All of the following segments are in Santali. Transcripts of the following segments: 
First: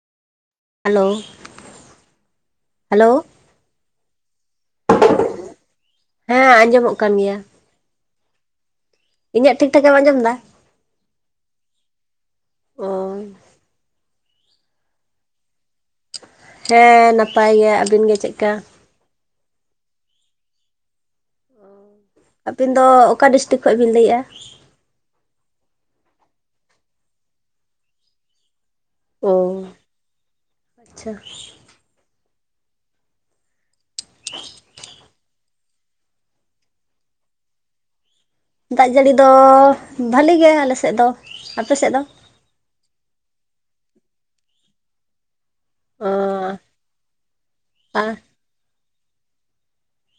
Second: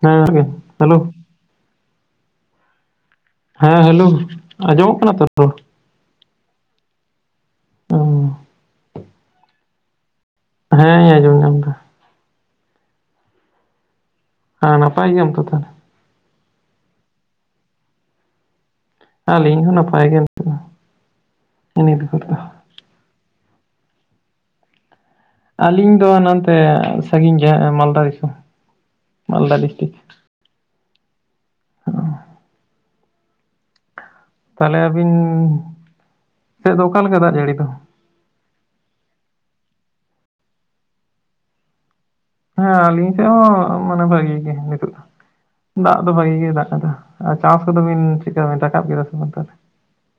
ᱦᱮᱸ ᱜᱚᱝᱠᱮ ᱾ Hello [inaudible] hello. ᱦᱮᱸ ᱦᱮᱞᱳ, ᱟᱸᱡᱚᱢᱚᱜ ᱠᱟᱱᱟ ᱛᱚ ᱨᱚᱲ? ᱦᱮᱸ ᱟᱸᱡᱚᱢᱚᱜ ᱠᱟᱱ [inaudible] ᱚᱸ ᱾ ᱤᱧᱟᱜ ᱴᱷᱤᱠ ᱴᱷᱟᱠᱮᱢ ᱟᱧᱡᱚᱢ ᱮᱫᱟ? ᱦᱮᱸ ᱤᱧ ᱟᱸᱡᱚᱢ ᱧᱟᱢ ᱮᱫᱟ ᱾ ᱚ ᱦᱮᱸ ᱱᱟᱯᱟᱭ ᱜᱮᱭᱟᱢ ᱛᱚ ᱛᱟᱦᱞᱮ? ᱦᱮᱸ ᱱᱟᱯᱟᱭ ᱜᱮᱭᱟ ᱟᱹᱵᱤᱱ ᱜᱮ ᱪᱮᱜᱠᱟ᱾ ᱟᱞᱤᱧ ᱦᱚᱸ ᱱᱟᱯᱟᱭ ᱜᱮ ᱱᱤᱛᱚᱜ ᱫᱚ᱾ ᱱᱤᱛᱵᱷᱩᱨ ᱫᱚ᱾ ᱟᱹᱵᱤᱱ ᱫᱚ ᱚᱠᱟ ᱰᱤᱥᱴᱤᱠ ᱠᱷᱚᱡ ᱵᱤᱱ ᱞᱟᱹᱭᱼᱟ? ᱟᱹᱞᱤᱧ ᱫᱚ ᱱᱟᱱᱛᱮ ᱥᱟᱺᱜᱤᱧ ᱜᱮ ᱮᱸ ᱢᱟᱞᱫᱟ ᱫᱤᱥᱚᱢ, ᱚ ᱢᱟᱞᱫᱟ ᱰᱤᱥᱴᱤᱠ᱾ ᱟᱪᱪᱷᱟ ᱚᱻ ᱛᱟᱦᱞᱮ ᱟᱹᱵᱤᱱ ᱥᱮᱫ ᱫᱚ ᱚᱠᱟ ᱞᱮᱠᱟ ᱫᱟᱜᱽ ᱡᱟᱲᱤ ᱫᱚ? ᱫᱟᱜ ᱡᱟᱹᱲᱤ ᱫᱚ ᱵᱷᱟᱞᱤ ᱜᱮ ᱟᱞᱮ ᱥᱮᱫ ᱫᱚ, ᱟᱯᱮ ᱥᱮᱫ ᱫᱚ? ᱦᱮᱸ ᱟᱹᱞᱤᱧ ᱥᱮᱫ ᱦᱚᱸ ᱢᱟᱱᱮ ᱵᱷᱟᱜᱤ ᱜᱮ ᱱᱤᱛᱚᱜ ᱫᱚ ᱾ ᱫᱟᱜ ᱚ ᱫᱚ ᱵᱷᱟᱜᱤ ᱜᱮᱭ ᱫᱟᱜ ᱠᱟᱫᱟ᱾ ᱟᱨ ᱪᱟᱥ ᱠᱚᱫᱚ ᱵᱤᱱ ᱟᱨ ᱪᱤᱠᱟᱹ ᱵᱤᱱ ᱨᱟᱠᱟᱵ ᱠᱮᱫᱟ ᱥᱮ ᱵᱟᱝ ᱛᱟᱦᱞᱮ?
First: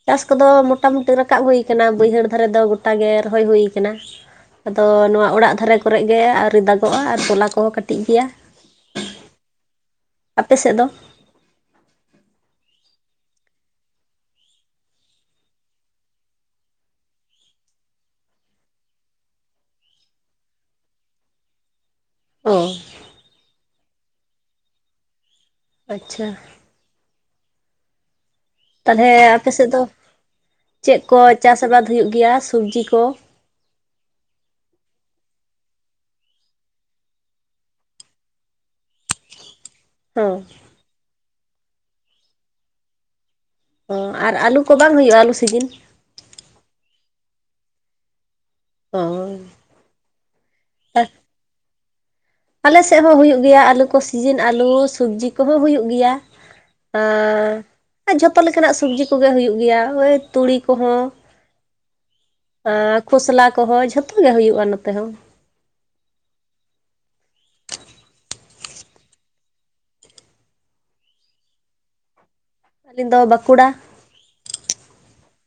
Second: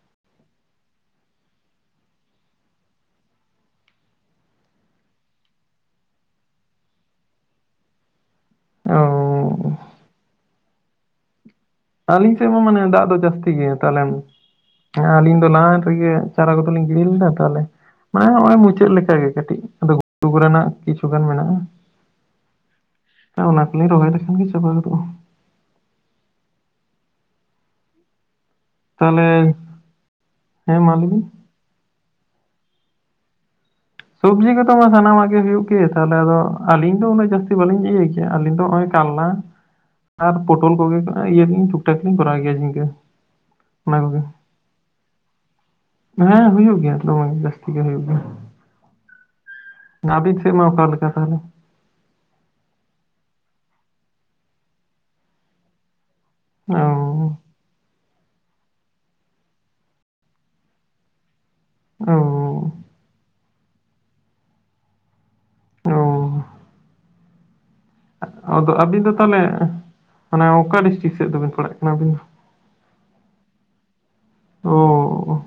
ᱪᱟᱥ ᱠᱚᱫᱚ ᱢᱚᱴᱟᱢᱩᱴᱤ ᱨᱟᱠᱟᱵ ᱦᱩᱭ ᱠᱟᱱᱟ ᱵᱟᱹᱭᱦᱟᱹᱲ ᱫᱷᱟᱨᱮ ᱫᱚ ᱜᱚᱴᱟᱜᱮ ᱨᱚᱦᱚᱭ ᱦᱩᱭ ᱠᱟᱱᱟ᱾ ᱟᱫᱚ ᱱᱚᱣᱟ ᱚᱲᱟᱜ ᱫᱷᱟᱨᱮ ᱠᱚᱨᱮᱜ ᱜᱮ ᱟᱹᱣᱨᱤ ᱫᱟᱜᱚᱜᱼᱟ, ᱟᱨ ᱛᱚᱞᱟ ᱠᱚᱦᱚ ᱠᱟᱹᱴᱤᱡ ᱜᱮᱭᱟ᱾ ᱚᱻ ᱟᱯᱮ ᱥᱮᱫ ᱫᱚ? ᱟᱹᱞᱤᱧ ᱥᱮᱫ ᱦᱚᱸ ᱢᱟᱱᱮ ᱫᱟᱜ ᱫᱚ ᱡᱟᱹᱥᱛᱤ ᱜᱮᱭᱟ ᱛᱟᱞᱮᱢ᱾ ᱦᱮᱸ ᱟᱞᱤᱧ ᱫᱚ ᱞᱟᱦᱟᱱ ᱨᱮᱜᱮ ᱪᱟᱨᱟ ᱠᱚᱫᱚᱞᱤᱧ ᱜᱤᱲᱤ ᱞᱮᱫᱟ ᱛᱟᱦᱞᱮ ᱢᱟᱱᱮ ᱦᱚᱜᱼᱚᱭ ᱢᱩᱪᱟᱹᱫ ᱞᱮᱠᱟᱜᱮ ᱠᱟᱹᱴᱤᱡ ᱟᱫᱚ ᱜᱷᱩᱴᱩ ᱠᱚᱨᱮᱱᱟᱜ ᱠᱤᱪᱷᱩ ᱜᱟᱱ ᱢᱮᱱᱟᱜᱼᱟ᱾ ᱚ ᱚᱱᱟ ᱠᱚᱞᱤᱧ ᱨᱚᱦᱚᱭ ᱞᱮᱠᱷᱟᱱ ᱜᱮ ᱪᱟᱵᱟ ᱜᱚᱫᱚᱜᱼᱟ᱾ ᱟᱪᱪᱷᱟ ᱛᱟᱦᱞᱮ ᱛᱟᱦᱚᱞᱮ ᱟᱯᱮ ᱥᱮᱫ ᱫᱚ ᱦᱮᱸ ᱢᱟ ᱪᱮᱫ ᱞᱟᱹᱭ ᱠᱚ ᱵᱤᱱ ᱪᱟᱥ ᱟᱵᱟᱫᱽ ᱦᱩᱭᱩᱜ ᱜᱮᱭᱟ ᱥᱚᱵᱽᱡᱤ ᱠᱚ? ᱥᱚᱵᱽᱡᱤ ᱠᱚᱫᱚ ᱥᱟᱱᱟᱢᱟᱜ ᱜᱮ ᱦᱩᱭᱩᱜ ᱜᱮ ᱛᱟᱦᱚᱞᱮ ᱟᱫᱚ ᱟᱹᱞᱤᱧ ᱫᱚ ᱩᱱᱟᱹᱜ ᱡᱟᱹᱥᱛᱤ ᱵᱟᱹᱞᱤᱧ ᱤᱭᱟᱹᱭ ᱜᱮᱭᱟ ᱟᱹᱞᱤᱧ ᱫᱚ ᱦᱚᱜᱼᱚᱭ ᱠᱟᱞᱞᱟ ᱦᱚᱸ ᱟᱨ ᱯᱚᱴᱚᱞ ᱠᱚᱜᱮ ᱠᱚ ᱤᱭᱟᱹ ᱨᱮᱞᱤᱧ ᱴᱷᱩᱠᱴᱟᱠ ᱞᱤᱧ ᱠᱚᱨᱟᱣ ᱜᱮᱭᱟ ᱡᱷᱤᱝᱜᱟᱹ᱾ ᱚ ᱟᱨ ᱟᱹᱞᱩ ᱠᱚ ᱵᱟᱝ ᱦᱩᱭᱩᱜᱼᱟ ᱟᱹᱞᱩ ᱥᱤᱡᱤᱱ? ᱦᱮᱸ ᱦᱩᱭᱩᱜ ᱜᱮᱭᱟ ᱫᱚᱢᱮ ᱡᱟᱹᱥᱛᱤ ᱜᱮ ᱦᱩᱭᱩᱜ ᱜᱮᱭᱟ᱾ ᱚᱸ ᱦᱳᱤ ᱟᱵᱤᱱ ᱥᱮᱜ ᱢᱟ ᱚᱠᱟᱞᱮᱠᱟ ᱛᱟᱦᱚᱞᱮ? ᱟᱞᱮ ᱥᱮᱜ ᱦᱚᱸ ᱦᱩᱭᱩᱜ ᱜᱮᱭᱟ ᱟᱹᱞᱩ ᱠᱚ ᱥᱤᱡᱤᱱ ᱟᱹᱞᱩ ᱥᱚᱵᱽᱡᱤ ᱠᱚᱦᱚᱸ ᱦᱩᱭᱩᱜ ᱜᱮᱭᱟ᱾ ᱚᱻ ᱟᱸ ᱡᱷᱚᱛᱚ ᱞᱮᱠᱟᱱᱟᱜ ᱥᱚᱵᱽᱡᱤ ᱠᱚᱜᱮ ᱦᱩᱭᱩᱜ ᱜᱮᱭᱟ ᱳᱭ ᱛᱩᱲᱤ ᱠᱚᱦᱚᱸ᱾ ᱚᱻ ᱟᱸᱻ ᱠᱷᱚᱥᱞᱟ ᱠᱚᱦᱚᱸ ᱡᱷᱚᱛᱚ ᱜᱮ ᱦᱩᱭᱩᱜ-ᱟ ᱱᱚᱛᱮ ᱦᱚᱸ᱾ ᱚᱻ ᱟᱫᱚ ᱟᱹᱵᱤᱱ ᱫᱚ ᱛᱟᱦᱞᱮ ᱢᱟᱱᱮ ᱚᱠᱟ ᱰᱤᱥᱴᱤᱠ ᱥᱮᱫ ᱫᱚᱵᱮᱱ ᱯᱟᱲᱟᱜ ᱠᱟᱱᱟ ᱟᱹᱵᱤᱱ ᱫᱚ? ᱟᱹᱞᱤᱧ ᱫᱚ ᱵᱟᱸᱠᱩᱲᱟ᱾ ᱚᱸ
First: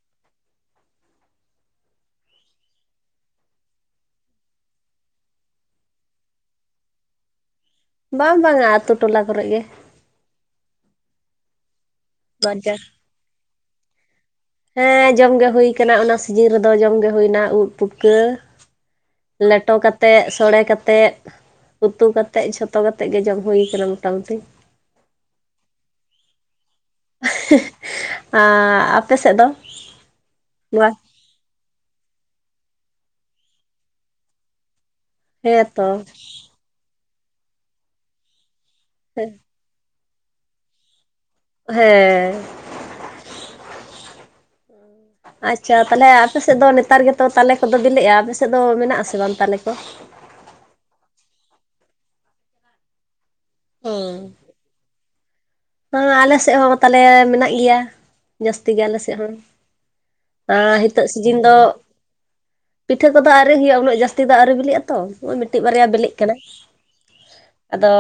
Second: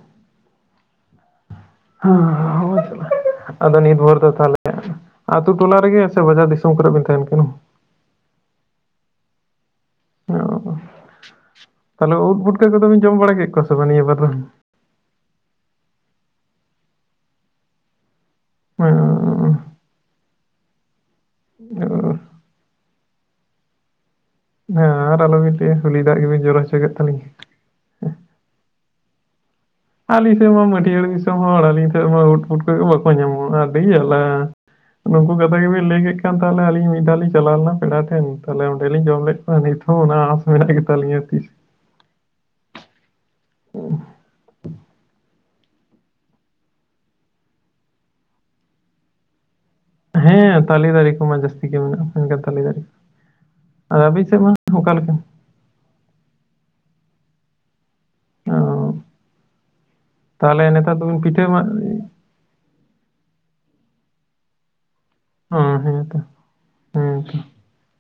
ᱦᱟᱸ ᱦᱚᱜᱚᱭ ᱪᱟᱞᱟ ᱟᱫᱚ ᱱᱤᱛ ᱵᱷᱳᱨ ᱫᱚ ᱛᱟᱦᱞᱮ ᱟᱹᱛᱩ ᱴᱚᱞᱟ ᱨᱮᱜᱮ ᱥᱮ ᱵᱟᱡᱟᱨ ᱫᱤᱥᱚᱢ ᱠᱚᱨᱮᱜ ᱵᱤᱱ ᱛᱟᱦᱮᱱ ᱠᱟᱱᱟ? ᱵᱟᱝ ᱵᱟᱝ ᱟ ᱟᱹᱛᱩ ᱴᱚᱞᱟ ᱠᱚᱨᱮᱜ ᱜᱮ᱾ ᱚ, ᱛᱟᱦᱚᱞᱮ ᱩᱫᱽ ᱯᱷᱩᱴᱠᱟᱹ ᱵᱟᱡᱟᱨ ᱠᱚᱫᱚ ᱵᱤᱱ ᱡᱚᱢ ᱵᱟᱲᱟ ᱠᱮᱫ ᱠᱚᱣᱟ ᱥᱮ ᱵᱟᱝ ᱱᱤᱭᱟᱹ ᱵᱟᱨ ᱫᱚ? ᱦᱮᱸ ᱡᱚᱢ ᱜᱮ ᱦᱩᱭ ᱠᱟᱱᱟ ᱚᱱᱟ ᱥᱤᱡᱤᱱ ᱨᱮᱫᱚ ᱡᱚᱢᱜᱮ ᱦᱩᱭᱱᱟ ᱩᱫᱽ ᱯᱩᱴᱠᱟᱹ ᱾ ᱞᱮᱴᱚ ᱠᱟᱛᱮᱫ, ᱥᱚᱲᱮ ᱠᱟᱛᱮᱫ, ᱩᱛᱩ ᱠᱟ ᱛᱮᱫ ᱡᱷᱚᱛᱚ ᱠᱟᱛᱮᱜ ᱜᱮ ᱡᱚᱢ ᱦᱩᱭ ᱠᱟᱱᱟ ᱢᱚᱴᱟᱢᱩᱴᱤ᱾ ᱦᱮᱸ ᱟᱨ ᱟᱞᱚᱵᱤᱱ ᱞᱟᱹᱭᱟ, ᱩᱞᱤ ᱫᱟᱜ ᱜᱮᱵᱤᱱ ᱡᱚᱨᱚ ᱦᱚᱪᱚ ᱠᱮᱫ ᱛᱟᱸᱞᱤᱧᱟ ᱾ ᱦᱮᱸᱻ ᱟᱸ ᱟᱯᱮ ᱥᱮᱫ ᱫᱚ? ᱟᱹᱞᱤᱧ ᱥᱮᱫ ᱢᱟ ᱱᱚᱣᱟ ᱢᱟᱹᱴᱤᱭᱟᱹᱲ ᱫᱤᱥᱚᱢ ᱦᱚᱲ ᱟᱞᱤᱧ ᱥᱮᱫ ᱢᱟ ᱩᱫᱽ ᱯᱷᱩᱴᱠᱟᱹ ᱵᱟᱠᱚ ᱧᱟᱢᱚᱜᱼᱟ ᱟᱹᱰᱤ ᱡᱟᱞᱟ᱾ ᱩᱱᱠᱩ ᱠᱟᱛᱷᱟ ᱦᱮᱸᱛᱚ ᱜᱮᱵᱮᱱ ᱞᱟᱹᱭ ᱠᱮᱫ ᱠᱷᱟᱱ ᱛᱟᱦᱞᱮ ᱟᱹᱞᱤᱧ ᱢᱤᱫ ᱫᱷᱟᱣ ᱞᱤᱧ ᱪᱟᱞᱟᱣ ᱞᱮᱱᱟ ᱯᱮᱲᱟ ᱴᱷᱮᱱ᱾ ᱛᱟᱦᱞᱮ ᱚᱸᱰᱮᱞᱤᱧ ᱡᱚᱢ ᱞᱮᱫ ᱠᱚᱣᱟ ᱱᱤᱛ ᱦᱚᱸ ᱚᱱᱟ ᱟᱥ ᱢᱮᱱᱟᱜ ᱜᱮᱛᱟᱞᱩᱧᱟᱹ ᱛᱤᱥ ᱦᱮᱸ᱾ [inaudible] ᱟᱪᱪᱷᱟ ᱛᱟᱦᱚᱞᱮ ᱟᱯᱮ ᱥᱮᱫ ᱫᱚ ᱱᱮᱛᱟᱨ ᱜᱮᱛᱚ ᱛᱟᱞᱮ ᱠᱚᱫᱚ ᱵᱤᱞᱤᱜᱼᱟ᱾ ᱟᱯᱮ ᱥᱮᱫ ᱫᱚ ᱢᱮᱱᱟᱜ ᱟᱥᱮ ᱵᱟᱝ ᱛᱟᱞᱮ ᱠᱚ? ᱦᱮᱸ ᱛᱟᱞᱮ ᱫᱟᱨᱮ ᱠᱚᱢᱟ ᱡᱟᱹᱥᱛᱤ ᱜᱮ ᱢᱮᱱᱟᱜᱼᱟ᱾ ᱢᱮᱱᱠᱷᱟᱱ ᱛᱟᱞᱮ ᱫᱟᱨᱮ ᱟᱨ ᱟᱹᱵᱤᱱ ᱥᱮᱫ ᱢᱟ ᱚᱠᱟᱞᱮᱠᱟ? ᱦᱟᱸ ᱟᱞᱮ ᱥᱮᱫ ᱦᱚᱸ ᱛᱟᱞᱮ ᱢᱮᱱᱟᱜ ᱜᱮᱭᱟ᱾ ᱚ ᱡᱟᱹᱥᱛᱤ ᱜᱮ ᱟᱞᱮ ᱥᱮᱫ ᱦᱚᱸ᱾ ᱛᱟᱦᱚᱞᱮ ᱟᱸ ᱱᱮᱛᱟᱨ ᱦᱤᱛᱚᱜ ᱫᱚᱵᱤᱱ ᱥᱤᱡᱤᱱ ᱯᱤᱴᱷᱟᱹ ᱫᱚ ᱢᱟ ᱯᱤᱴᱷᱟᱹ ᱠᱚᱫᱚ ᱟᱣᱨᱤ ᱦᱩᱭᱩᱜᱼᱟ, ᱩᱱᱟᱹᱜ ᱡᱟᱹᱥᱛᱤ ᱫᱚ ᱟᱣᱨᱤ ᱵᱤᱞᱤᱜᱼᱟ᱾ ᱛᱚ ᱱᱚᱜ-ᱚᱭ ᱚ ᱢᱤᱫᱴᱤᱡ ᱵᱟᱨᱭᱟ ᱦᱮᱸ ᱵᱤᱞᱤᱜ ᱛᱚ ᱠᱟᱱᱟ᱾ ᱦᱮᱸ ᱛᱚ ᱟᱫᱚ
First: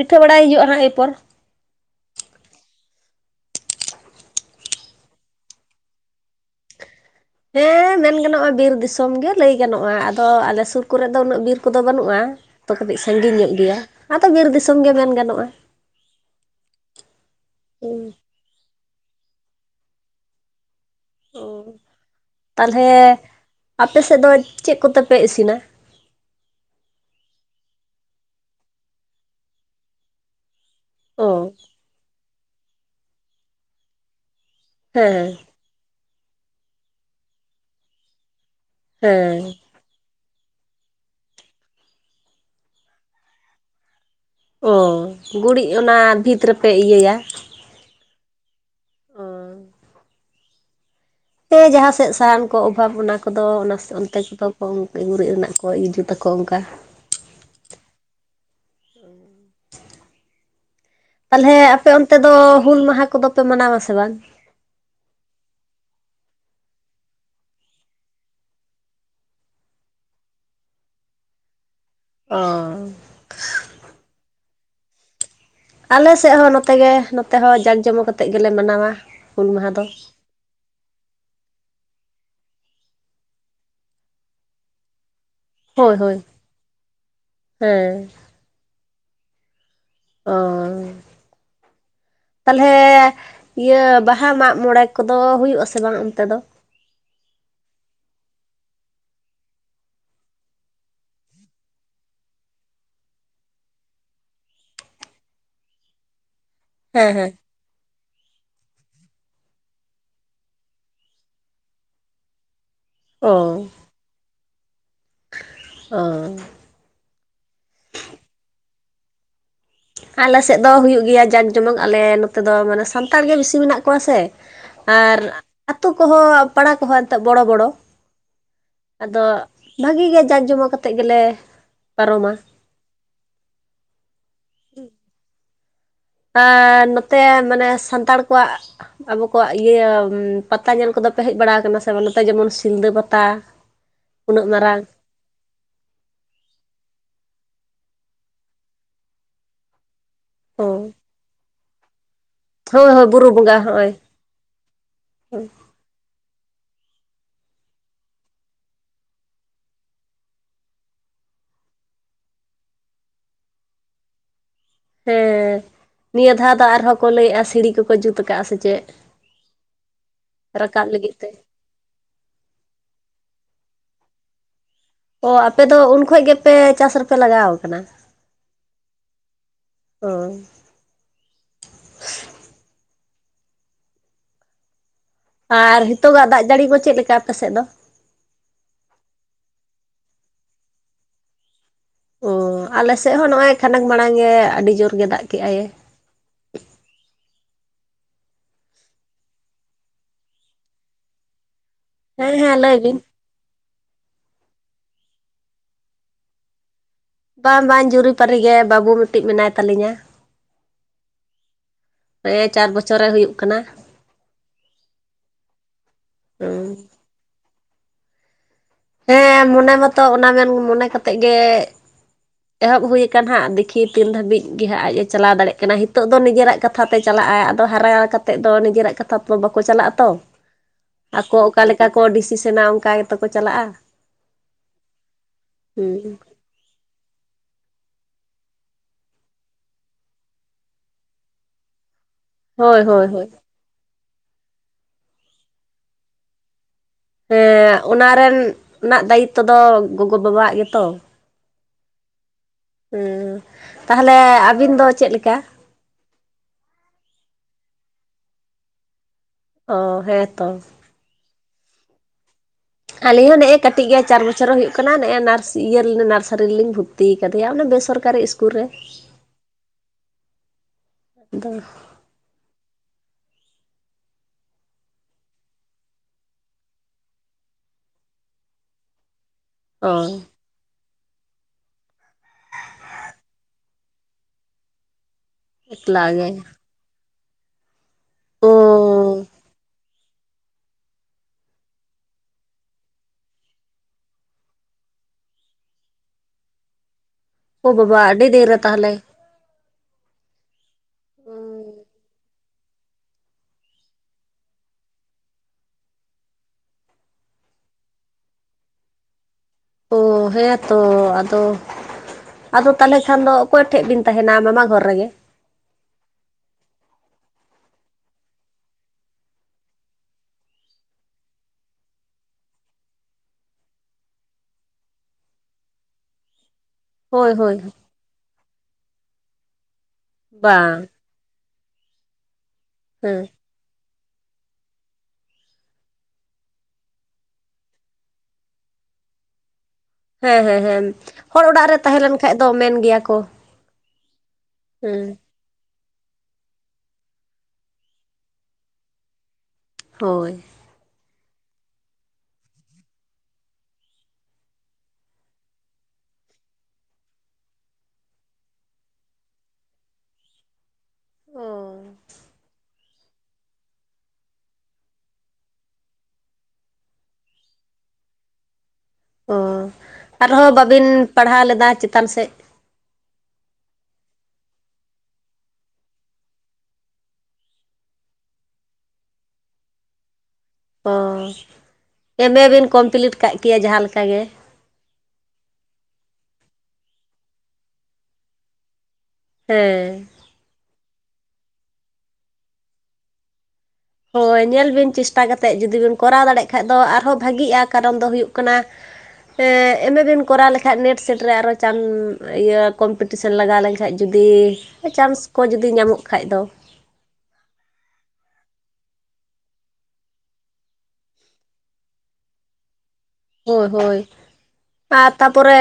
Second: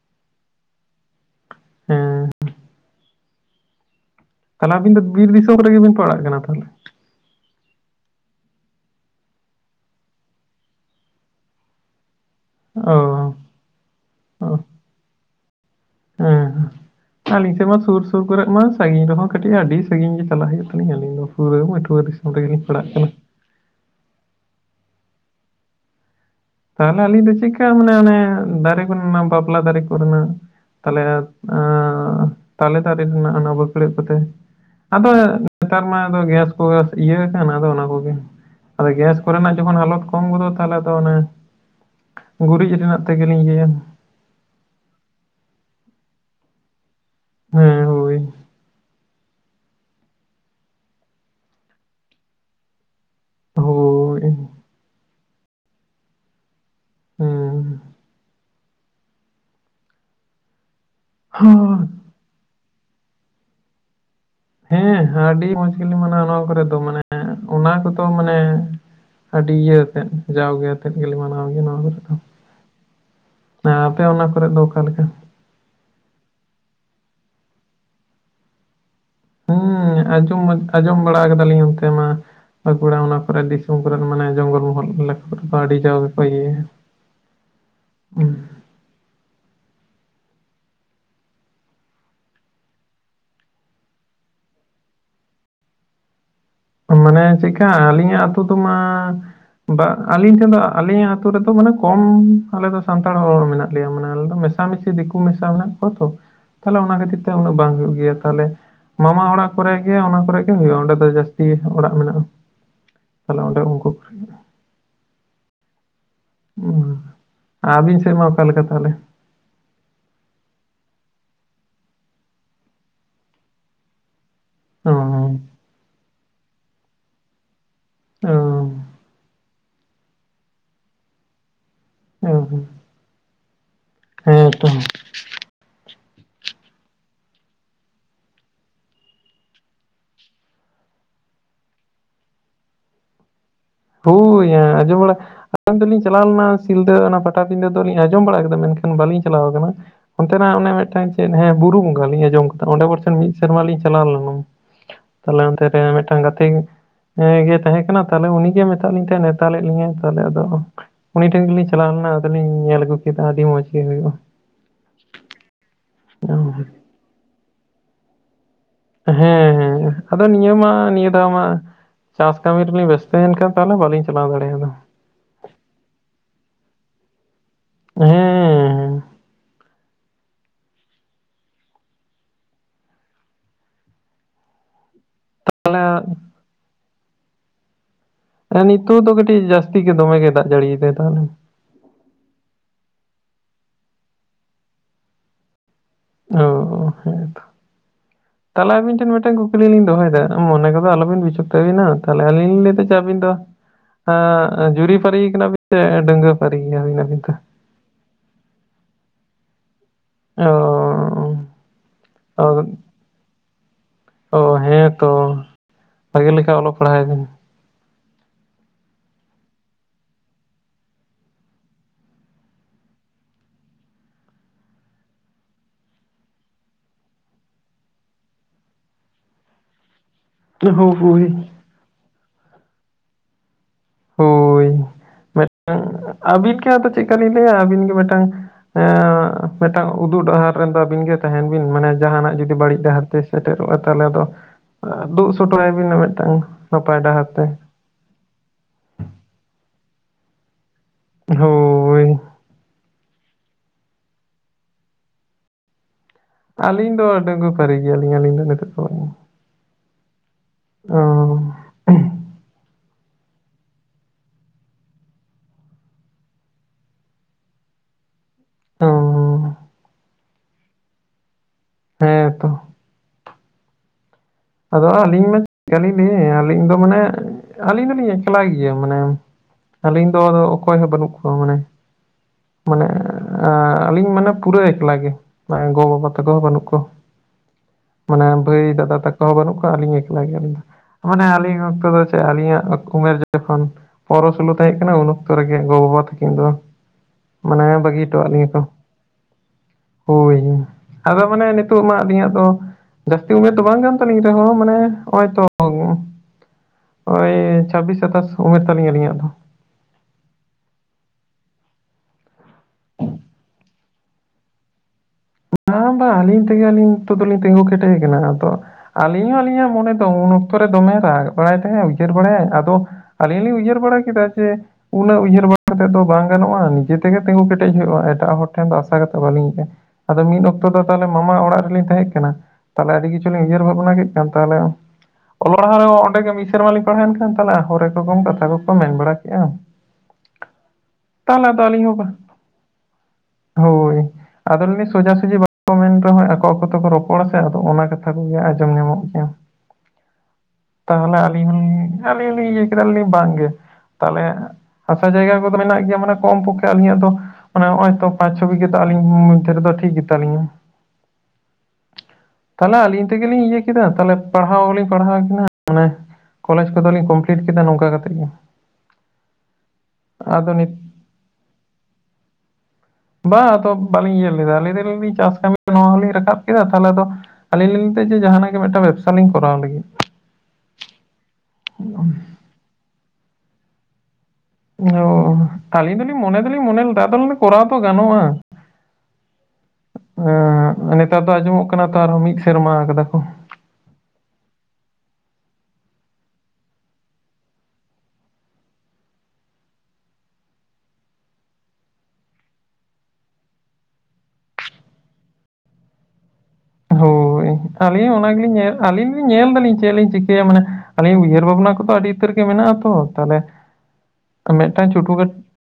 ᱯᱤᱴᱷᱟᱹ ᱵᱟᱲᱟᱭ ᱦᱩᱭᱩᱜᱼᱟ ᱱᱟᱦᱟᱸᱜ ᱮᱭᱯᱚᱨ᱾ ᱦᱮᱸ᱾ ᱛᱟᱦᱚᱞᱮ ᱟᱵᱤᱱ ᱫᱚ ᱵᱤᱨ ᱫᱤᱥᱚᱢ ᱠᱚᱨᱮ ᱜᱮᱵᱤᱱ ᱯᱟᱲᱟᱜ ᱠᱟᱱᱟ ᱛᱟᱦᱚᱞᱮ? ᱦᱮᱸ ᱢᱮᱱ ᱜᱟᱱᱚᱜᱼᱟ ᱵᱤᱨ ᱫᱤᱥᱚᱢ ᱜᱮ ᱞᱟᱹᱭ ᱜᱟᱱᱚᱜᱼᱟ᱾ ᱟᱫᱚ ᱟᱞᱮ ᱥᱩᱨ ᱠᱚᱨᱮᱜ ᱫᱚ ᱩᱱᱟᱹᱜ ᱵᱤᱨ ᱠᱚᱫᱚ ᱵᱟᱹᱱᱩᱜᱼᱟ᱾ ᱛᱚ ᱚ ᱠᱟᱹᱴᱤᱡ ᱥᱟᱺᱜᱤᱧ ᱧᱚᱜ ᱜᱮᱭᱟ᱾ ᱟᱫᱚ ᱵᱤᱨ ᱚ ᱫᱤᱥᱚᱢ ᱜᱮ ᱢᱮᱱ ᱜᱟᱱᱚᱜᱼᱟ᱾ ᱦᱮᱸ᱾ ᱟᱹᱞᱤᱧ ᱥᱮᱫ ᱢᱟ ᱥᱩᱨ ᱥᱩᱨ ᱠᱚᱨᱮᱫ ᱢᱟ ᱥᱟᱺᱜᱤᱧ ᱨᱮᱦᱚᱸ ᱠᱟᱹᱴᱤᱡ ᱟᱹᱰᱤ ᱥᱟᱺᱜᱤᱧ ᱜᱮ ᱪᱟᱞᱟᱜ ᱦᱩᱭᱩᱜ ᱛᱟᱞᱤᱧᱟ ᱟᱹᱞᱤᱧ᱾ ᱟᱫᱚ ᱯᱩᱨᱟᱹ ᱢᱟᱹᱴᱷᱣᱟᱹ ᱫᱤᱥᱚᱢ ᱨᱮᱜᱮᱞᱤᱧ ᱯᱟᱲᱟᱜ ᱠᱟᱱᱟ᱾ ᱛᱟᱞᱦᱮ ᱟᱯᱮ ᱥᱮᱫ ᱫᱚ ᱪᱮᱫ ᱠᱚᱛᱮ ᱯᱮ ᱤᱥᱤᱱᱟ? ᱛᱟᱦᱚᱞᱮ ᱟᱹᱞᱤᱧ ᱫᱚ ᱪᱤᱫᱠᱟ ᱢᱟᱱᱮ ᱚᱱᱮ ᱫᱟᱨᱮ ᱠᱚᱨᱮᱱᱟ ᱵᱟᱯᱞᱟ ᱫᱟᱨᱮ ᱠᱚᱨᱮᱱᱟᱜ ᱛᱟᱞᱮᱭᱟᱜ ᱚ ᱟᱸ ᱛᱟᱞᱮ ᱫᱟᱨᱮ ᱨᱮᱱᱟᱜ ᱚᱱᱟ ᱵᱟᱹᱠᱲᱟᱹ ᱠᱚᱛᱮ, ᱟᱫᱚ ᱦᱮᱸ ᱱᱮᱛᱟᱨ ᱢᱟ ᱟᱫᱚ ᱜᱮᱥ ᱠᱚᱜᱮ ᱤᱭᱟᱹᱣ ᱠᱟᱱ ᱟᱫᱚ ᱚᱱᱟ ᱠᱚᱜᱮ, ᱟᱫᱚ ᱜᱮᱥ ᱦᱮᱸ ᱠᱚᱨᱮᱱᱟᱜ ᱡᱚᱠᱷᱚᱱ ᱦᱟᱞᱚᱛ ᱠᱚᱢ ᱜᱚᱫᱚᱼᱟ ᱛᱟᱦᱚᱞᱮ ᱟᱫᱚ ᱚᱱᱮ ᱜᱩᱨᱤᱡ ᱨᱮᱱᱟᱜ ᱛᱮᱜᱮ ᱞᱤᱧ ᱤᱭᱟᱹᱭᱟ᱾ ᱚ ᱜᱩᱨᱤᱡ ᱚᱱᱟ ᱵᱷᱤᱛ ᱨᱮᱯᱮ ᱤᱭᱟᱹᱭᱟ᱾ ᱦᱮᱸ ᱦᱳᱭ᱾ ᱚ ᱦᱮᱸ ᱡᱟᱦᱟᱸ ᱥᱮᱫ ᱥᱟᱦᱟᱱ ᱠᱚ ᱚᱵᱷᱟᱵᱽ ᱚᱱᱟ ᱠᱚᱫᱚ ᱚᱱᱟ ᱚᱱᱛᱮ ᱦᱳᱭ ᱠᱚᱫᱚ ᱠᱚᱝ ᱮᱛᱮᱜ ᱜᱩᱨᱤᱡ ᱨᱮᱱᱟᱜ ᱠᱚ ᱤᱭ ᱡᱩᱛᱟᱠᱚ ᱚᱱᱠᱟ᱾ ᱦᱩᱸ ᱛᱟᱞᱦᱮ ᱟᱯᱮ ᱚᱱᱛᱮ ᱫᱚ ᱦᱩᱞ ᱢᱟᱦᱟ ᱠᱚᱫᱚ ᱯᱮ ᱢᱟᱱᱟᱣᱟ ᱥᱮ ᱵᱟᱝ? ᱦᱮᱸ ᱟᱹᱰᱤ ᱢᱚᱸᱡᱽ ᱜᱮᱞᱮ ᱢᱟᱱᱟᱣᱟ ᱱᱚᱶᱟ ᱠᱚᱨᱮ ᱫᱚ, ᱢᱟᱱᱮ ᱚᱱᱟ ᱠᱚᱫᱚ ᱢᱟᱱᱮ ᱟᱹᱰᱤ ᱤᱭᱟᱹᱣᱟᱛᱮᱫ ᱡᱟᱣ ᱜᱮ ᱟᱛᱮᱫ ᱜᱮᱞᱤ ᱢᱟᱱᱟᱣ ᱜᱮᱭᱟ ᱱᱚᱣᱟ ᱠᱚᱨᱮ ᱫᱚ᱾ ᱚ᱾ ᱦᱮᱸ ᱟᱯᱮ ᱚᱱᱟ ᱠᱚᱨᱮ ᱫᱚ ᱚᱠᱟᱞᱮᱠᱟ? ᱟᱞᱮ ᱥᱮᱫ ᱦᱚᱸ ᱱᱚᱛᱮ ᱜᱮ ᱱᱚᱛᱮ ᱦᱚᱸ ᱡᱟᱸᱠ ᱡᱚᱢᱚᱠ ᱠᱟᱛᱮᱫ ᱜᱮᱞᱮ ᱢᱟᱱᱟᱣᱟ ᱦᱩᱞ ᱢᱟᱦᱟ ᱫᱚ᱾ ᱡᱚᱢ ᱟᱸᱡᱚᱢ ᱵᱟᱲᱟᱣ ᱠᱟᱫᱟᱞᱤᱧ ᱚᱱᱛᱮ ᱢᱟ ᱵᱟᱸᱠᱩᱲᱟ ᱚᱱᱟ ᱠᱚᱨᱮ ᱫᱤᱥᱚᱢ ᱠᱚᱨᱮᱫ ᱢᱟᱱᱮ ᱡᱚᱝᱜᱚᱞ ᱢᱚᱦᱚᱞ ᱮᱞᱟᱠ ᱟᱰᱤ ᱦᱳᱭ ᱡᱟᱣ ᱦᱳᱭ ᱜᱮᱠᱚᱭ ᱜᱮᱭᱟ ᱦᱮᱸ ᱦᱩᱸ᱾ ᱦᱳᱭ᱾ ᱛᱟᱞᱦᱮ ᱤᱭᱟᱹ ᱵᱟᱦᱟ ᱢᱟᱜᱽ ᱢᱚᱬᱮ ᱠᱚᱫᱚ ᱦᱩᱭᱩᱜ ᱟᱥᱮ ᱵᱟᱝ ᱚᱱᱛᱮ ᱫᱚ? ᱢᱟᱱᱮ ᱪᱮᱫᱠᱟ ᱟᱹᱞᱤᱧᱟᱜ ᱟᱹᱛᱩ ᱫᱚ ᱢᱟ ᱵᱟ ᱟᱹᱞᱤᱧ ᱴᱷᱮᱱ ᱫᱚ ᱟᱞᱤᱧᱟᱜ ᱟᱛᱩ ᱨᱮᱫᱚ ᱢᱟᱱᱮ ᱠᱚᱢ ᱟᱞᱮ ᱫᱚ ᱥᱟᱱᱛᱟᱲ ᱦᱚᱲ ᱢᱮᱱᱟᱜ ᱞᱮᱭᱟ, ᱢᱟᱱᱮ ᱟᱞᱮ ᱫᱚ ᱢᱮ ᱥᱟ ᱢᱮᱤᱥ ᱫᱤᱠᱩ ᱢᱮᱥᱟ ᱢᱮᱱᱟ ᱠᱚᱣᱟ ᱛᱚ᱾ ᱛᱟᱞᱦᱮ ᱚᱱᱟ ᱦᱮᱸ ᱠᱷᱟᱹᱛᱤᱨ ᱛᱮ ᱦᱮᱸ ᱩᱱᱟᱹᱜ ᱵᱟᱝ ᱦᱩᱭᱩᱜᱳ ᱜᱮᱭᱟ ᱛᱟᱦᱚᱞᱮ ᱢᱟᱢᱟ ᱚᱲᱟᱜ ᱠᱚᱨᱮ ᱜᱮ ᱚᱱᱟ ᱠᱚᱨᱮ ᱜᱮ ᱦᱩᱭᱩᱜᱼᱟ, ᱚᱸᱰᱮ ᱫᱚ ᱡᱟᱹᱥ ᱛᱮᱜᱮ ᱱᱥᱦᱟᱜ ᱚᱲᱟᱜ ᱢᱮᱱᱟᱜᱼᱟ᱾ ᱛᱟᱦᱚᱞᱮ ᱚᱸᱰᱮ ᱚ ᱩᱱᱠᱩ ᱚ᱾ ᱟᱹᱵᱤᱱ ᱥᱮᱫ ᱢᱟ ᱚᱠᱟ ᱞᱮᱠᱟ ᱛᱟᱦᱚᱞᱮ? ᱟᱞᱮᱥᱮᱫ ᱫᱚ ᱦᱩᱭᱩᱜ ᱜᱮᱭᱟ ᱡᱟᱠ ᱡᱚᱢᱚᱠ ᱟᱞᱮ ᱱᱚᱛᱮ ᱫᱚ ᱢᱟᱱᱮ ᱥᱟᱱᱛᱟᱲ ᱜᱮ ᱵᱮᱥᱤ ᱢᱮᱱᱟᱜ ᱠᱚᱣᱟ ᱥᱮ᱾ ᱚ ᱟᱨ ᱟᱛᱳ ᱠᱚᱦᱚᱸ ᱯᱟᱲᱟ ᱠᱚᱦᱚᱸ ᱮᱱᱛᱮᱫ ᱵᱚᱲᱚ ᱵᱚᱲᱚ᱾ ᱚ ᱟᱫᱚ ᱵᱷᱟᱜᱮ ᱜᱮ ᱡᱟᱠᱼᱡᱚᱢᱚᱠ ᱠᱟᱛᱮ ᱜᱮᱞᱮ ᱯᱟᱨᱚᱢᱟ᱾ ᱦᱩᱸ ᱦᱩᱸ ᱦᱮᱸ ᱛᱚ, ᱮᱸ ᱱᱚᱛᱮ ᱢᱟᱱᱮ ᱥᱟᱱᱛᱟᱲ ᱠᱚᱣᱟᱜ ᱟᱵᱚ ᱠᱚᱣᱟᱜ ᱤᱭᱟᱹ ᱯᱟᱛᱟ ᱧᱮᱞ ᱠᱚᱫᱚ ᱯᱮ ᱦᱮᱡᱽ ᱵᱟᱲᱟ ᱠᱟᱱᱟ ᱥᱮ ᱵᱟᱝ? ᱱᱚᱛᱮ ᱡᱮᱢᱚᱱ ᱥᱤᱞᱫᱟᱹ ᱯᱟᱛᱟ᱾ [unintelligible] ᱦᱳᱭ ᱩᱱᱟᱹᱜ ᱭᱟ ᱢᱟᱨᱟᱝ ᱟᱸᱡᱚᱢ ᱵᱟᱲᱟ ᱚᱸᱰᱮ ᱫᱚᱞᱤᱧ ᱪᱟᱞᱟᱣ ᱞᱮᱱᱟ ᱥᱤᱞᱫᱟᱹ ᱚᱱᱟ ᱯᱟᱴᱟᱵᱤᱸᱫᱟᱹ ᱫᱚᱞᱤᱧ ᱟᱸᱡᱚᱢ ᱵᱟᱲᱟ ᱟᱠᱟᱫᱟ ᱢᱮᱱᱠᱷᱟᱱ ᱵᱟᱞᱤᱧ ᱪᱟᱞᱟᱣ ᱠᱟᱱᱟ᱾ ᱚᱱᱛᱮᱱᱟᱜ ᱚ ᱚᱱᱮ ᱢᱤᱫᱴᱟᱝ ᱪᱮᱫ ᱦᱮᱸ ᱵᱩᱨᱩ ᱵᱚᱸᱜᱟ ᱞᱤᱧ ᱟᱸᱡᱚᱢ ᱠᱟᱫᱟ ᱚᱸᱰᱮ ᱦᱳᱭ ᱦᱳᱭ ᱵᱚᱨᱥᱮᱱ ᱵᱩᱨᱩ ᱢᱤᱫ ᱵᱚᱸᱜᱟ ᱥᱮᱨᱢᱟ ᱞᱤᱧ ᱦᱚᱸᱜᱼᱚᱭ ᱪᱟᱞᱟᱣ ᱞᱮᱱᱟ᱾ ᱛᱟᱦᱞᱮ ᱚᱱᱛᱮᱨᱮ ᱢᱮᱜᱴᱟᱝ ᱜᱟᱛᱮ ᱜᱮ ᱮᱸᱻ ᱤᱭᱟᱹ ᱛᱟᱦᱮᱸ ᱠᱟᱱᱟ ᱛᱟᱦᱞᱮ ᱩᱱᱤ ᱤᱭᱟᱹ ᱢᱮᱛᱟᱜ ᱞᱤᱧ ᱛᱟᱦᱮᱸᱫ ᱱᱮᱶᱛᱟ ᱞᱮᱫ ᱞᱤᱧᱟᱭ, ᱛᱟᱦᱞᱮ ᱟᱫᱚ ᱩᱱᱤ ᱴᱷᱮᱱ ᱜᱮᱞᱤᱧ ᱪᱟᱞᱟᱣ ᱞᱮᱱᱟ ᱟᱫᱚᱞᱤᱧ ᱧᱮᱞ ᱟᱜᱩ ᱠᱮᱫᱟ, ᱟᱰᱤ ᱢᱚᱸᱡᱽ ᱜᱮ ᱦᱩᱭᱩᱜᱼᱟ᱾ ᱦᱮᱸ ᱱᱤᱭᱟᱹ ᱫᱷᱟᱣ ᱫᱚ ᱟᱨᱦᱚᱸ ᱠᱚ ᱞᱟᱹᱭᱮᱜᱼᱟ ᱥᱤᱸᱲᱤ ᱠᱚᱠᱚ ᱡᱩᱛ ᱠᱟᱜᱼᱟ ᱥᱮ ᱪᱮᱫ? ᱦᱮᱸ ᱦᱮᱸ ᱟᱫᱚ ᱱᱤᱭᱟᱹ ᱢᱟ ᱨᱟᱠᱟᱵ ᱱᱤᱭᱟᱹ ᱞᱟᱹᱜᱤᱫ ᱫᱷᱟᱣ ᱛᱮ ᱢᱟ ᱪᱟᱥ ᱠᱟᱹᱢᱤ ᱨᱮᱞᱤᱧ ᱵᱮᱥᱛᱚᱭᱮᱱ ᱠᱷᱟᱱ ᱛᱟᱦᱞᱮ ᱵᱟᱞᱤᱧ ᱪᱟᱞᱟᱣ ᱫᱟᱲᱮ ᱟᱫᱟ᱾ ᱚ ᱟᱯᱮ ᱫᱚ ᱩᱱ ᱠᱷᱚᱡ ᱜᱮᱯᱮ ᱪᱟᱥ ᱨᱮᱯᱮ ᱞᱟᱜᱟᱣ ᱠᱟᱱᱟ? ᱦᱮᱸ ᱦᱳᱭ᱾ ᱟᱨ ᱦᱤᱛᱚᱜᱟᱜ ᱛᱟᱦᱚᱞᱮ ᱫᱟᱜ ᱡᱟᱹᱲᱤ ᱠᱚ ᱪᱮᱫ ᱞᱮᱠᱟ ᱟᱯᱮ ᱥᱮᱫ ᱫᱚ? ᱟᱨ ᱱᱤᱛᱚᱜ ᱫᱚ ᱠᱟᱹᱴᱤᱡᱽ ᱡᱟᱹᱥᱛᱤ ᱜᱮ ᱫᱚᱢᱮ ᱜᱮ ᱫᱟᱜ ᱡᱟᱹᱲᱤ ᱮᱫᱟᱭ ᱛᱟᱦᱞᱮ᱾ ᱳ ᱟᱞᱮ ᱥᱮᱜ ᱦᱚᱸ ᱱᱚᱜᱼᱚᱭ ᱠᱷᱟᱱᱮᱠ ᱢᱟᱲᱟᱝ ᱜᱮ ᱟᱹᱰᱤ ᱡᱳᱨ ᱜᱮ ᱫᱟᱜ ᱠᱮᱜᱼᱟᱭ᱾ ᱳᱻ ᱦᱮᱸᱛᱚ ᱛᱟᱦᱞᱮ ᱟᱹᱵᱤᱱ ᱴᱷᱮᱱ ᱢᱤᱫᱴᱮᱱ ᱠᱩᱠᱞᱤ ᱞᱤᱧ ᱫᱚᱦᱚᱭᱮᱫᱟ ᱢᱚᱱᱮ ᱠᱚᱫᱚ ᱟᱞᱚᱵᱤᱱ ᱵᱤᱪᱩᱠ ᱛᱟᱵᱤᱱᱟ᱾ ᱛᱟᱞᱦᱮ ᱦᱮᱸ ᱦᱮᱸ ᱟᱞᱤᱧᱞᱤᱧ ᱞᱟᱹᱭ ᱫᱟ ᱡᱮ ᱵᱤᱱ ᱟᱹᱵᱤᱱ ᱫᱚ᱾ ᱟᱸᱻᱜ ᱡᱩᱨᱤ ᱯᱟᱹᱨᱤ ᱠᱟᱱᱟ ᱵᱤᱱ ᱥᱮ ᱰᱟᱹᱝᱜᱽᱣᱟᱹ ᱯᱟᱹᱨᱤ ᱜᱮᱭᱟ ᱵᱤᱱ ᱟᱵᱤᱱ ᱫᱚ? ᱵᱟᱝ ᱵᱟᱝ ᱡᱩᱨᱤ ᱯᱟᱹᱨᱤ ᱜᱮ ᱵᱟᱵᱩ ᱢᱤᱫᱴᱤᱡ ᱢᱮᱱᱟᱭ ᱛᱟᱞᱤᱧᱟ᱾ ᱚᱻ ᱱᱮ ᱪᱟᱨ ᱵᱚᱪᱷᱚᱨᱮ ᱦᱩᱭᱩᱜ ᱠᱟᱱᱟ᱾ ᱚᱻ ᱦᱮᱸ ᱛᱚ ᱵᱷᱟᱜᱮ ᱞᱮᱠᱟ ᱚᱞᱚᱜ ᱯᱟᱲᱦᱟᱣ ᱮ ᱵᱤᱱ᱾ ᱦᱮᱸ ᱢᱚᱱᱮ ᱢᱟᱛᱚ ᱚᱱᱟ ᱜᱮ ᱢᱚᱱᱮ ᱠᱟᱛᱮ ᱜᱮ ᱮᱦᱚᱵᱽ ᱦᱩᱭ ᱟᱠᱟᱱᱟ ᱦᱟᱸᱜ ᱫᱤᱠᱷᱤ ᱛᱤᱱ ᱫᱷᱟᱹᱵᱤᱡᱽ ᱜᱮ ᱦᱟᱸᱜ ᱟᱡ ᱮ ᱪᱟᱞᱟᱣ ᱫᱟᱲᱮᱭᱟᱜ ᱠᱟᱱᱟ, ᱦᱤᱛᱚᱜ ᱫᱚ ᱱᱤᱡᱮᱨᱟᱜ ᱠᱟ ᱛᱷᱟ ᱛᱮ ᱪᱟᱞᱟᱜ ᱟᱭ ᱟᱫᱚ ᱦᱟᱨᱟ ᱠᱟᱛᱮᱫ ᱫᱚ ᱱᱤᱡᱮᱨᱟᱜ ᱠᱟᱛᱷᱟ ᱛᱚ ᱵᱟᱠᱚ ᱪᱟᱞᱟᱜᱼᱟ ᱛᱚ᱾ ᱟᱠᱚ [unintelligible] ᱚᱠᱟ ᱞᱮᱠᱟ ᱠᱚ ᱰᱤᱥᱤᱥᱮᱱᱟ ᱚᱝᱠᱟ ᱜᱮᱛᱚ ᱠᱚ ᱪᱟᱞᱟᱜᱼᱟ, ᱦᱳᱭ, ᱢᱮᱫᱴᱟᱝ ᱦᱩᱸ ᱟᱹᱵᱤᱱ ᱜᱮ ᱟᱫᱚ ᱪᱮᱫ ᱠᱟ ᱞᱤᱧ ᱞᱮᱹᱭᱟ? ᱟᱵᱤᱱ ᱜᱮ ᱢᱤᱫᱴᱟᱝ ᱦᱮᱸ ᱢᱮᱫᱴᱟᱝ ᱩᱫᱩᱜ ᱰᱟᱦᱟᱨ ᱨᱮᱱ ᱫᱚ ᱟᱹᱵᱤᱱ ᱜᱮ ᱛᱟᱦᱮᱸᱱ ᱵᱤᱱ, ᱢᱟᱱᱮ ᱡᱟᱦᱱᱟᱜ ᱡᱩᱫ ᱵᱟᱹᱲᱤᱡᱽ ᱦᱳᱭ ᱰᱟᱦᱟᱨ ᱦᱳᱭ ᱛᱮ ᱦᱳᱭ ᱥᱮᱴᱮᱨᱚᱜᱼᱟ ᱛᱟᱦᱞᱮ ᱟᱫᱚ, ᱫᱩᱜ ᱥᱳᱛᱳᱜᱼᱟᱭ ᱵᱤᱱ ᱢᱮᱜᱴᱟᱝ᱾ ᱱᱟᱯᱟᱭ ᱰᱟᱦᱟᱨ ᱛᱮ᱾ ᱦᱮᱸ ᱚᱱᱟ ᱨᱮᱱ ᱱᱟᱜ ᱫᱟᱭᱤᱛᱛᱚ ᱫᱚ ᱜᱚᱜᱚ-ᱵᱟᱵᱟ ᱟᱜ ᱜᱮᱛᱚ᱾ ᱦᱳ ᱩᱸᱻ ᱛᱟᱦᱞᱮ ᱟᱹᱵᱤᱱ ᱫᱚ ᱪᱮᱜ ᱞᱮᱠᱟ? ᱟᱞᱤᱧ ᱫᱚ ᱰᱟᱹᱝᱜᱽᱣᱟᱹ ᱯᱟᱹᱨᱤ ᱜᱮᱭᱟᱞᱤᱧ ᱟᱞᱤᱧ ᱫᱚ ᱱᱤᱛᱚᱜ ᱫᱚ᱾ ᱚᱻ ᱦᱮᱸᱛᱚ᱾ ᱚᱻ ᱟᱹᱞᱤᱧ ᱦᱚᱸ ᱱᱮᱜᱼᱮ ᱠᱟᱴᱤᱡ ᱜᱮᱭᱟᱭ ᱪᱟᱨ ᱵᱚᱪᱷᱚᱨ ᱦᱩᱭᱩᱜ ᱠᱟᱱᱟ ᱱᱮᱜᱼᱮ ᱱᱟᱨᱥ ᱤᱭᱟᱹᱨ ᱱᱟᱨᱥᱟᱨᱤ ᱨᱮᱞᱤᱧ ᱵᱷᱩᱛ ᱛᱤ ᱠᱟᱫᱮᱭᱟ ᱚᱱᱮ ᱵᱮᱥᱚᱨᱠᱟᱨᱤ ᱤᱥᱠᱩᱞ ᱨᱮ ᱾ ᱦᱩᱸ᱾ ᱟᱫᱚ ᱦᱮᱸ ᱛᱚ ᱾ ᱟᱫᱚ ᱟᱞᱤᱧ ᱢᱟ [unintelligible] ᱟᱞᱤᱧ ᱫᱚ ᱢᱟᱱᱮ ᱟᱞᱤᱧ ᱫᱚᱞᱤᱧ ᱮᱠᱞᱟ ᱜᱮᱭᱟ ᱢᱟᱱᱮ ᱚ ᱟᱞᱤᱧ ᱫᱚ ᱚᱠᱚᱭ ᱦᱚᱸ ᱵᱟᱱᱩᱜ ᱚᱢᱟᱱᱮ ᱢᱟᱱᱮ ᱟᱻᱟᱞᱤᱧ ᱢᱟᱱᱮ ᱯᱩᱨᱟᱹ ᱮᱠᱞᱟ ᱜᱮ ᱾ ᱢᱟ ᱜᱚ ᱮᱠᱞᱟ ᱵᱟᱵᱟ ᱜᱮ ᱛᱟᱠᱚ ᱦᱚᱸ ᱵᱟᱱᱩᱜ ᱠᱚᱣᱟ ᱾ ᱢᱟᱱᱮ ᱚ ᱵᱷᱟᱹᱭ ᱫᱟᱫᱟ ᱛᱟᱠᱚ ᱦᱚᱸ ᱵᱟᱱᱩᱜ ᱠᱚᱣᱟ ᱾ ᱟᱹᱞᱤᱧ ᱮ ᱚᱱᱟ ᱜᱮ ᱟᱞᱤᱧ ᱫᱚ ᱾ ᱚᱱᱮ ᱟᱞᱤᱧ ᱚᱠᱛᱚ ᱫᱚ ᱪᱮᱜ ᱟᱞᱤᱧᱟᱜ ᱩᱢᱮᱨ ᱡᱚᱠᱷᱚᱱ ᱯᱚᱱᱨᱚ ᱥᱳᱞᱞᱳ ᱛᱟᱦᱮᱸᱜ ᱠᱟᱱᱟ ᱩᱱ ᱚᱠᱛᱚ ᱨᱮᱜᱮ ᱜᱚ ᱵᱟᱵᱟ ᱛᱟᱹᱠᱤᱱ ᱫᱚ ᱢᱟᱱᱮ ᱚ ᱵᱟᱵᱟ ᱵᱟᱹᱜᱤ ᱟᱹᱰᱤ ᱦᱚᱴᱚᱣᱟᱜ ᱫᱤᱱ ᱞᱤᱧᱟ ᱨᱮ ᱠᱚ ᱛᱟᱦᱚᱞᱮ ᱾ ᱦᱳᱭ ᱟᱫᱚ ᱢᱟᱱᱮ ᱱᱤᱛᱳᱜ ᱢᱟ ᱟᱹᱞᱤᱧᱟᱜ ᱫᱚ ᱡᱟᱹᱥᱛᱤ ᱩᱢᱮᱨ ᱫᱚ ᱵᱟᱝ ᱠᱟᱱ ᱛᱟᱞᱤᱧ ᱨᱮᱦᱚᱸ ᱢᱟᱱᱮ ᱦᱚᱜ-ᱚᱭᱛᱚ ᱳᱭ ᱪᱷᱟᱵᱵᱤᱥ ᱥᱟᱛᱟᱥ ᱩᱢᱮᱨ ᱛᱟᱹᱞᱤᱧ ᱟᱹᱞᱤᱧᱟᱜ ᱫᱚ᱾ ᱚ ᱦᱮᱸ ᱛᱚ ᱟᱫᱚ ᱟᱫᱚ ᱛᱟᱦᱚᱞᱮ ᱠᱷᱟᱱ ᱫᱚ ᱚᱠᱚᱭ ᱴᱷᱮᱡ ᱵᱤᱱ ᱛᱟᱦᱮᱱᱟ ᱢᱟᱢᱟ ᱜᱷᱚᱨ ᱨᱮᱜᱮ? ᱵᱟᱝ ᱵᱟᱝ ᱟᱹᱞᱤᱧ ᱛᱮᱜᱮ ᱟᱹᱞᱤᱧ ᱱᱤᱛᱚᱜ ᱫᱚᱞᱤᱧ ᱛᱤᱸᱜᱩ ᱠᱮᱴᱮᱡ ᱟᱠᱟᱱᱟ ᱛᱚ ᱟᱹᱞᱤᱧ ᱦᱚᱸ ᱟᱹᱞᱤᱧᱟᱜ ᱢᱚᱱᱮ ᱫᱚ ᱩᱱ ᱚᱠᱛᱚ ᱨᱮ ᱫᱚᱢᱮ ᱨᱟᱜᱽ ᱵᱟᱲᱟᱭ ᱛᱟᱦᱮᱸ ᱩᱭᱦᱟᱹᱨ ᱵᱟᱲᱟᱭᱟᱭ ᱟᱫᱚ ᱟᱹᱞᱤᱧ ᱞᱤᱧ ᱩᱭᱦᱟᱹᱨ ᱵᱟᱲᱟ ᱠᱮᱫᱟ ᱡᱮ ᱩᱱᱟᱹᱜ ᱩᱭᱦᱟᱹᱨ ᱵᱟᱲᱟ ᱠᱟᱛᱮᱫ ᱫᱚ ᱵᱟᱝ ᱜᱟᱱᱚᱜᱼᱟ ᱱᱤᱡᱮ ᱛᱮᱜᱮ ᱦᱳᱭ ᱛᱤᱸᱜᱩ ᱦᱳᱭ ᱠᱮᱴᱮᱡ ᱦᱩᱭᱩᱜᱼᱟ ᱮᱴᱟᱜ ᱦᱚᱲ ᱴᱷᱮᱱ ᱫᱚ ᱟᱥᱟ ᱠᱟᱛᱮ ᱵᱟᱞᱤᱧ [unintelligible] ᱟᱫᱚ ᱢᱤᱫ ᱚᱠᱛᱚ ᱫᱚ ᱵᱟᱝ ᱛᱮ ᱢᱟᱢᱟ ᱚᱲᱟᱜ ᱨᱮᱞᱤᱧ ᱛᱟᱦᱮᱸᱜ ᱠᱟᱱᱟ ᱛᱟᱦᱚᱞᱮ ᱟᱹᱰᱤ ᱦᱮᱸ ᱠᱤᱪᱷᱩᱞ ᱞᱤᱧ ᱩᱭᱦᱟᱹᱨ ᱵᱷᱟᱵᱽᱱᱟ ᱠᱮᱜ ᱠᱟᱱ ᱛᱟᱦᱚᱞᱮ ᱚᱞ ᱯᱟᱲᱦᱟᱣ ᱨᱮᱦᱚᱸ ᱚᱸᱰᱮ ᱜᱮ ᱢᱤᱫ ᱥᱮᱨᱢᱟ ᱞᱤᱧ ᱠᱚ ᱛᱟᱦᱮᱱ ᱠᱷᱟᱱ ᱛᱟᱦᱚᱞᱮ ᱦᱚᱨᱮᱠ ᱨᱚᱠᱚᱢ ᱠᱟᱛᱷᱟ ᱠᱚᱠᱚ ᱢᱮᱱ ᱵᱟᱲᱟ ᱠᱮᱜ-ᱟ ᱾ [inaudible] ᱦᱮᱸ ᱦᱮᱸ ᱦᱮᱸ ᱦᱚᱲ ᱚᱲᱟᱜ ᱨᱮ ᱛᱟᱦᱮᱸ ᱞᱮᱱ ᱠᱷᱟᱡ ᱫᱚ ᱢᱮᱱ ᱜᱮᱭᱟ ᱠᱚ ᱾ ᱦᱳᱭ ᱟᱫᱚ ᱟᱞᱤᱧ ᱥᱚᱡᱟ ᱥᱩᱡᱤ ᱠᱚ ᱢᱮᱱ ᱨᱮᱦᱚᱸ ᱟᱠᱚ ᱟᱠᱚ ᱛᱮᱠᱚ ᱨᱚᱯᱚᱲᱟ ᱥᱮ ᱟᱫᱚ ᱚᱱᱟ ᱠᱟᱛᱷᱟ ᱠᱚᱜᱮ ᱟᱸᱡᱚᱢ ᱧᱟᱢᱚᱜ ᱜᱮᱭᱟ ᱾ ᱦᱳᱭ ᱛᱟᱦᱚᱞᱮ ᱟᱹᱞᱤᱧ ᱟᱹᱞᱤᱧ ᱦᱚᱸᱞᱤᱧ ᱤᱭᱟᱹ ᱠᱮᱫᱟᱞᱤᱧ ᱵᱟᱝᱜᱮ ᱛᱟᱦᱚᱞᱮ ᱦᱟᱥᱟ ᱡᱟᱭᱜᱟ ᱠᱚᱫᱚ ᱢᱮᱱᱟᱜ ᱜᱮᱭᱟ ᱢᱟᱱᱮ ᱠᱚᱢ ᱯᱚᱠᱠᱷᱮ ᱟᱹᱞᱤᱧᱟᱜ ᱫᱚ ᱢᱟᱱᱮ ᱱᱚᱜᱼᱚᱭ ᱛᱚ ᱯᱟᱸᱪ ᱪᱷᱚ ᱵᱤᱜᱷᱟᱹ ᱟᱹᱞᱤᱧ ᱴᱷᱮᱜ ᱨᱮᱫᱚ ᱴᱷᱤᱠ ᱜᱮᱛᱟᱞᱤᱧᱟ᱾ ᱚ ᱛᱟᱦᱚᱞᱮ ᱟᱹᱞᱤᱧ ᱛᱮᱜᱮᱞᱤᱧ ᱤᱭᱟᱹ ᱠᱮᱫᱟ ᱛᱟᱦᱚᱞᱮ ᱯᱟᱲᱦᱟᱣ ᱵᱟᱞᱤᱧ ᱯᱟᱲᱦᱟᱣ ᱠᱟᱱᱟ ᱢᱟᱱᱮ ᱠᱚᱞᱮᱡᱽ ᱠᱚᱫᱚᱞᱤᱧ ᱠᱚᱢᱯᱞᱤᱴ ᱠᱮᱫᱟ ᱱᱚᱝᱠᱟ ᱠᱟᱛᱮᱜ ᱜᱮ ᱾ ᱚ ᱟᱨᱦᱚᱸ ᱱᱤᱛ ᱵᱟᱹᱵᱤᱱ ᱯᱟᱲᱦᱟᱣ ᱞᱮᱫᱟ ᱪᱮᱛᱟᱱ ᱥᱮᱜ ᱾ ᱵᱟᱝ ᱟᱫᱚ ᱵᱟᱹᱞᱤᱧ ᱤᱭᱟᱹ ᱞᱮᱫᱟ ᱞᱮᱭ ᱫᱟᱹᱞᱤᱧ ᱫᱚ ᱪᱟᱥ ᱠᱟᱹᱢᱤ ᱱᱚᱣᱟ ᱦᱚ ᱞᱤᱧ ᱨᱟᱠᱟᱵ ᱠᱮᱫᱟ ᱛᱟᱦᱚᱞᱮ ᱫᱚ ᱟᱹᱞᱤᱧ ᱞᱤᱧ ᱞᱟᱹᱭᱫᱟ ᱡᱮ ᱡᱟᱦᱟᱱᱟᱜ ᱜᱮ ᱢᱮᱫᱴᱟᱝ ᱵᱮᱵᱥᱟ ᱞᱤᱧ ᱠᱚᱨᱟᱣ ᱞᱟᱹᱜᱤᱫ᱾ ᱚ ᱮᱢᱮ ᱵᱤᱱ ᱠᱚᱢᱯᱞᱤᱴ ᱠᱟᱜ ᱠᱮᱭᱟ ᱡᱟᱦᱟᱸ ᱞᱮᱠᱟ ᱜᱮ ᱾ ᱚ ᱟᱹᱞᱤᱧ ᱫᱚᱞᱤᱧ ᱢᱚᱱᱮ ᱫᱚᱞᱤᱧ ᱢᱚᱱᱮ ᱞᱮᱫᱟ ᱛᱟᱦᱚᱞᱮ ᱠᱚᱨᱟᱣ ᱛᱚ ᱜᱟᱱᱚᱜᱼᱟ᱾ ᱦᱮᱸ ᱮ ᱱᱮᱛᱟᱨ ᱫᱚ ᱟᱸᱡᱚᱢᱚᱜ ᱠᱟᱱᱟ ᱛᱚ ᱟᱨᱦᱚᱸ ᱢᱤᱫ ᱥᱮᱨᱢᱟ ᱠᱟᱫᱟ ᱠᱚ᱾ ᱦᱳᱭ ᱧᱮᱞ ᱵᱤᱱ ᱪᱮᱥᱴᱟ ᱠᱟᱛᱮᱜ ᱡᱩᱫᱤ ᱵᱤᱱ ᱠᱚᱨᱟᱣ ᱫᱟᱲᱮᱭᱟᱜ ᱠᱷᱟᱡ ᱫᱚ ᱟᱨᱦᱚᱸ ᱵᱷᱟᱹᱜᱤᱜᱼᱟ ᱠᱟᱨᱚᱱ ᱫᱚ ᱦᱩᱭᱩᱜ ᱠᱟᱱᱟ ᱮ ᱮᱢᱮ ᱵᱮᱱ ᱠᱚᱨᱟᱣ ᱞᱮᱠᱷᱟᱡ ᱱᱮᱴ ᱥᱮᱴ ᱨᱮ ᱟᱨᱚ ᱪᱟᱱ ᱤᱭᱟᱹ ᱠᱚᱢᱯᱤᱴ ᱯᱤᱴᱤᱥᱮᱱ ᱞᱟᱜᱟᱣ ᱞᱮᱱ ᱠᱷᱟᱡ ᱡᱩᱫᱤ ᱪᱟᱱᱥ ᱠᱚ ᱡᱩᱫᱤ ᱧᱟᱢᱚᱜ ᱠᱷᱟᱡ ᱫᱚ ᱦᱳᱭ [inaudible] ᱟᱹᱞᱤᱧ ᱦᱚᱸ ᱚᱱᱟ ᱜᱮᱞᱤᱧ ᱧᱮ ᱟᱹᱞᱤᱧ ᱞᱤᱧ ᱧᱮᱞ ᱫᱟᱞᱤᱧ ᱪᱮᱫ ᱞᱤᱧ ᱪᱤᱠᱟᱹᱭᱟ ᱢᱟᱱᱮ ᱟᱹᱞᱤᱧ ᱩᱭᱦᱟᱹᱨ ᱵᱷᱟᱵᱽᱱᱟ ᱠᱚᱫᱚ ᱟᱹᱰᱤ ᱩᱛᱟᱹᱨ ᱜᱮ ᱢᱮᱱᱟᱜᱼᱟ ᱛᱚ᱾ ᱛᱟᱦᱚᱞᱮ ᱦᱳᱭ ᱦᱳᱭ, ᱢᱤᱫᱴᱟᱝ ᱪᱷᱩᱴᱩ ᱟᱨ ᱠᱷᱟᱴ ᱛᱟᱯᱚᱨᱮ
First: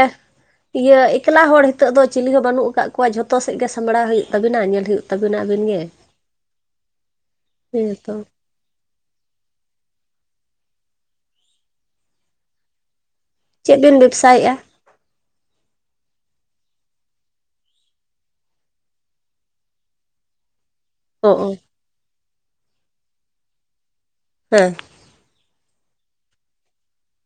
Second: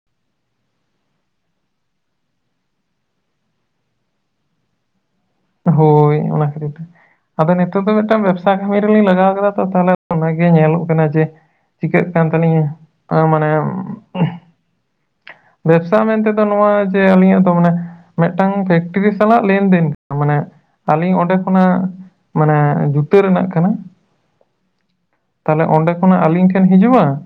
ᱤᱭᱟᱹ ᱮᱠᱞᱟ ᱦᱚᱲ ᱦᱮᱛᱳᱜ ᱫᱚ ᱪᱤᱞᱤ ᱦᱚᱸ ᱵᱟᱹᱱᱩᱜ ᱠᱟᱜ ᱠᱚᱣᱟ ᱡᱷᱚᱛᱚ ᱥᱮᱫ ᱜᱮ ᱥᱟᱢᱵᱲᱟᱣ ᱦᱩᱭᱩᱜ ᱛᱟᱵᱤᱱᱟ ᱧᱮᱞ ᱦᱩᱭᱩᱜ ᱛᱟᱵᱤᱱᱟ ᱟᱹᱵᱤᱱ ᱜᱮ ᱦᱳᱭ ᱚᱱᱟ ᱠᱷᱟᱹᱛᱤᱨ ᱛᱮ, ᱟᱫᱚ ᱱᱤᱛᱚᱜ ᱫᱚ ᱦᱮᱸᱛᱚ ᱢᱤᱫᱴᱟᱝ ᱵᱮᱵᱥ ᱥᱟ ᱠᱟᱹᱢᱤ ᱨᱮᱞᱤᱧ ᱞᱟᱜᱟᱣ ᱠᱟᱫᱟᱢ ᱛᱚ ᱛᱟᱦᱚᱞᱮ ᱚᱱᱟᱜᱮ ᱧᱮᱞᱚᱜ ᱠᱟᱱᱟ ᱡᱮ, ᱪᱤᱠᱟᱹᱜ ᱠᱟᱱ ᱛᱟᱞᱤᱧᱟ᱾ ᱱᱮᱴ, ᱪᱮᱫ ᱵᱤᱱ ᱵᱮᱵᱥᱟᱭᱮᱫᱼᱟ ᱵᱮᱵᱽᱥᱟ ᱢᱮᱱ ᱛᱮᱫᱚ ᱱᱚᱣᱟ ᱡᱮ ᱟᱹᱞᱤᱧᱟᱜ ᱫᱚ ᱢᱟᱱᱮ ᱢᱤᱫᱴᱟᱝ ᱯᱷᱮᱠᱴᱨᱤ ᱥᱟᱞᱟᱜ ᱞᱮᱱᱫᱮᱱ᱾ ᱢᱟᱱᱮ ᱟᱹᱞᱤᱧ ᱚ ᱚᱸᱰᱮ ᱚ ᱠᱷᱚᱱᱟᱜ ᱢᱟᱱᱮ ᱡᱩᱛᱟᱹ ᱨᱮᱱᱟᱜ ᱠᱟᱱᱟ᱾ ᱦᱮᱸ᱾ ᱛᱟᱦᱞᱮ ᱚᱸᱰᱮ ᱠᱷᱚᱱᱟᱜ ᱟᱞᱤᱧ ᱴᱷᱮᱱ ᱦᱤᱡᱩᱜᱼᱟ,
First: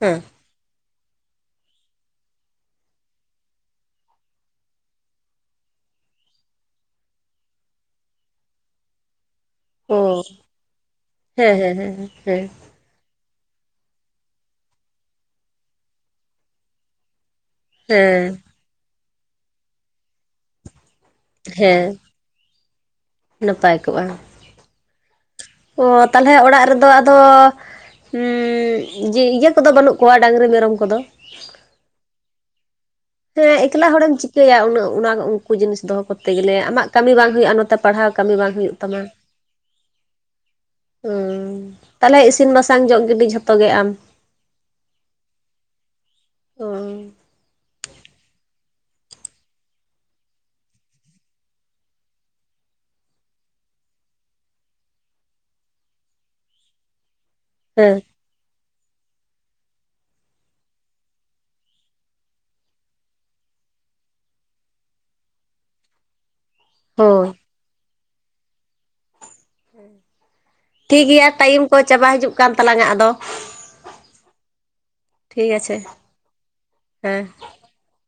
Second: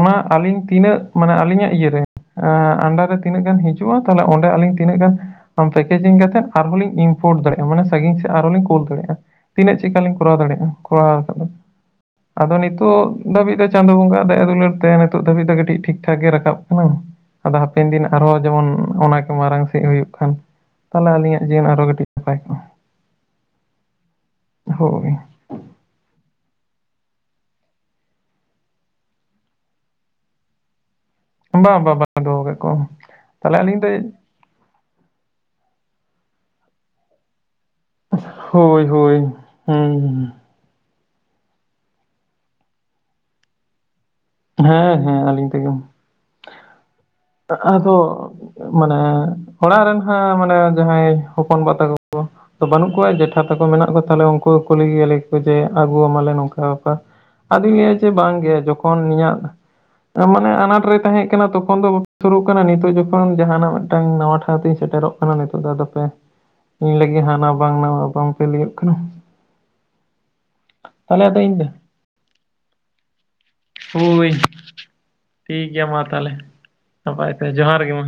ᱦᱮᱸ ᱟᱞᱤᱧ ᱛᱤᱱᱟᱹᱜ ᱢᱟᱱᱮ ᱟᱹᱞᱤᱧᱟᱜ ᱤᱭᱟᱹ ᱨᱮ ᱮᱸ ᱟᱱᱰᱟᱨ ᱨᱮ ᱛᱤᱱᱟᱹᱜ ᱜᱟᱱ ᱦᱤᱡᱩᱜᱼᱟ ᱛᱟᱦᱚᱞᱮ ᱚᱸᱰᱮ ᱟᱹᱞᱤᱧ ᱛᱤᱱᱟᱹᱜ ᱜᱟᱱ ᱟᱢ ᱯᱮᱠᱮᱡᱤᱝ ᱠᱟᱛᱮᱜ ᱟᱨᱦᱚᱸ ᱞᱤᱧ ᱤᱢᱯᱳᱨᱴ ᱫᱟᱲᱮᱜᱼᱟ ᱢᱟᱱᱮ ᱥᱟᱺᱜᱤᱧ ᱥᱮᱫ ᱟᱨᱦᱚᱸ ᱞᱤᱧ ᱠᱳᱞ ᱫᱟᱲᱮᱭᱟᱜᱼᱟ᱾ ᱛᱤᱱᱟᱹᱜ ᱚ ᱪᱮᱫᱠᱟ ᱞᱤᱧ ᱠᱚᱨᱟᱣ ᱫᱟᱲᱮᱜᱼᱟ ᱠᱚᱨᱟᱣ ᱠᱟᱜ-ᱟ, ᱦᱮᱸ ᱦᱮᱸ ᱦᱮᱸ ᱦᱮᱸ ᱟᱫᱚ ᱱᱤᱛ ᱛᱳᱜ ᱫᱷᱟᱹᱵᱤᱡ ᱫᱚ ᱪᱟᱸᱫᱳ ᱵᱚᱸᱜᱟ-ᱟᱜ ᱫᱟᱭᱟ ᱫᱩᱞᱟᱹᱲ ᱛᱮ ᱱᱤᱛᱚᱜ ᱫᱷᱟᱹᱵᱤᱡ ᱫᱚ ᱠᱟᱹᱴᱤᱡ ᱴᱷᱤᱠ ᱴᱷᱟᱠ ᱜᱮ ᱨᱟᱠᱟᱵ ᱠᱟᱱᱟ᱾ ᱟᱫᱚ ᱦᱟᱯᱮᱱ ᱫᱤᱱ ᱦᱮᱸ ᱟᱨᱦᱚᱸ ᱡᱮᱢᱚᱱ ᱚᱱᱟ ᱜᱮ ᱢᱟᱨᱟᱝ ᱥᱮᱫ ᱦᱩᱭᱩᱜ ᱠᱷᱟᱱ ᱛᱟᱞᱦᱮ ᱟᱹᱞᱤᱧᱟᱜ [inaudible] ᱦᱮᱸ ᱟᱨᱦᱚᱸ ᱠᱟᱹᱴᱤᱡ ᱱᱟᱯᱟᱭ ᱠᱚᱜ-ᱟ, ᱱᱟᱯᱟᱭ ᱠᱚᱜᱼᱟ ᱦᱳᱭ᱾ ᱚ ᱛᱟᱞᱦᱮ ᱚᱲᱟᱜ ᱨᱮᱫᱚ ᱟᱫᱚ ᱩᱸ ᱡᱮ ᱤᱡᱟᱹ ᱠᱚᱫᱚ ᱵᱟᱹᱱᱩᱜ ᱠᱚᱣᱟ ᱰᱟᱝᱨᱤ ᱢᱮᱨᱚᱢ ᱠᱚᱫᱚ? ᱵᱟᱝ ᱵᱟᱝ [inaudible] ᱫᱚᱦᱚ ᱠᱚᱜ ᱠᱚᱣᱭᱟ᱾ ᱦᱮᱸ ᱮᱠᱞᱟ ᱦᱚᱲᱮᱢ ᱪᱤᱠᱟᱹᱭᱟ ᱩᱱᱟᱹᱜ ᱚᱱᱟᱜᱚᱜ ᱩᱱᱠᱩ ᱡᱤᱱᱤᱥ ᱫᱚᱦᱚ ᱠᱚᱛᱛᱮ ᱜᱮᱞᱮ ᱟᱢᱟᱜ ᱠᱟᱹᱢᱤ ᱵᱟᱝ ᱦᱩᱭᱩᱜᱼᱟ ᱱᱚᱛᱮ ᱯᱟᱲᱦᱟᱣ ᱠᱟᱹᱢᱤ ᱵᱟᱝ ᱦᱩᱭᱩᱜ ᱦᱳᱭ ᱛᱟᱢᱟ᱾ ᱦᱳᱭ ᱦᱩᱸ ᱩᱸ ᱛᱟᱞᱦᱮ ᱤᱥᱤᱱ ᱵᱟᱥᱟᱝ ᱡᱚᱜ ᱜᱤᱰᱤ ᱡᱷᱚᱛᱚ ᱜᱮ ᱟᱢ? ᱦᱮᱸ ᱦᱮᱸ ᱟᱹᱞᱤᱧ ᱛᱮᱜᱮ, ᱚ ᱟᱜ ᱟᱫᱚ ᱢᱟᱱᱮ ᱚᱲᱟᱜ ᱨᱮᱱ ᱦᱟᱸᱜ ᱢᱟᱱᱮ ᱡᱟᱦᱟᱸᱭ ᱦᱚᱯᱚᱱ ᱵᱟ ᱛᱟᱠᱚ ᱠᱚ ᱫᱚ ᱵᱟᱹᱱᱩᱜ ᱠᱚᱣᱟ ᱡᱮᱴᱷᱟ ᱛᱟᱠᱚ ᱢᱮᱱᱟᱜ ᱠᱚ ᱛᱟᱞᱦᱮ ᱩᱱᱠᱩ ᱠᱚ ᱠᱩᱞᱤ ᱜᱮᱭᱟ ᱞᱟᱹᱭ ᱟᱠᱚ ᱡᱮ ᱟᱹᱜᱩ ᱟᱢᱟᱞᱮ ᱱᱚᱝᱠᱟ ᱵᱮᱯᱟᱨ᱾ ᱟᱫᱩᱧ ᱞᱟᱹᱭᱟ ᱦᱮᱸ ᱡᱮ ᱵᱟᱝ ᱜᱮ ᱡᱚᱠᱷᱚᱱ ᱤᱧᱟᱹᱜ ᱟ ᱢᱟᱱᱮ ᱟᱱᱟᱴ ᱨᱮ ᱛᱟᱦᱮᱜᱸ ᱠᱟᱱᱟ ᱛᱚᱠᱷᱚᱱ ᱫᱚ [inaudible] ᱥᱩᱨᱩᱜ ᱠᱟᱱᱟ ᱱᱤᱛᱚᱜ ᱡᱚᱠᱷᱚᱱ ᱡᱟᱦᱟᱱᱟᱜ ᱢᱤᱫᱴᱟᱝ ᱱᱟᱣᱟ ᱴᱷᱟᱶ ᱛᱤᱧ ᱥᱮᱴᱮᱨᱚᱜ ᱠᱟᱱᱟ ᱱᱤᱛᱚᱜ ᱫᱚ ᱟᱫᱚᱯᱮ, ᱤᱧ ᱞᱟᱹᱜᱤᱫ ᱦᱳᱭ ᱦᱟᱱᱟ ᱵᱟᱝ ᱱᱟᱣᱟ ᱵᱟᱝᱯᱮ ᱞᱟᱹᱭᱚᱜ ᱠᱟᱱᱟ᱾ ᱦᱩᱸ ᱴᱷᱤᱠ ᱛᱟᱦᱚᱞᱮ ᱜᱮᱭᱟ ᱟᱫᱚ ᱤᱧ ᱴᱟᱭᱤᱢ ᱫᱚ ᱠᱚ ᱪᱟᱵᱟ ᱦᱤᱡᱩᱜ ᱠᱟᱱ ᱛᱟᱞᱟᱝᱟ ᱟᱫᱚ᱾ ᱦᱳᱭ ᱴᱷᱤᱠ ᱜᱮᱭᱟ ᱢᱟ ᱛᱟᱦᱞᱮ, ᱦᱮᱸ ᱱᱟᱯᱟᱭ ᱛᱮ ᱡᱚᱸᱦᱟᱨ ᱜᱮ ᱢᱟ᱾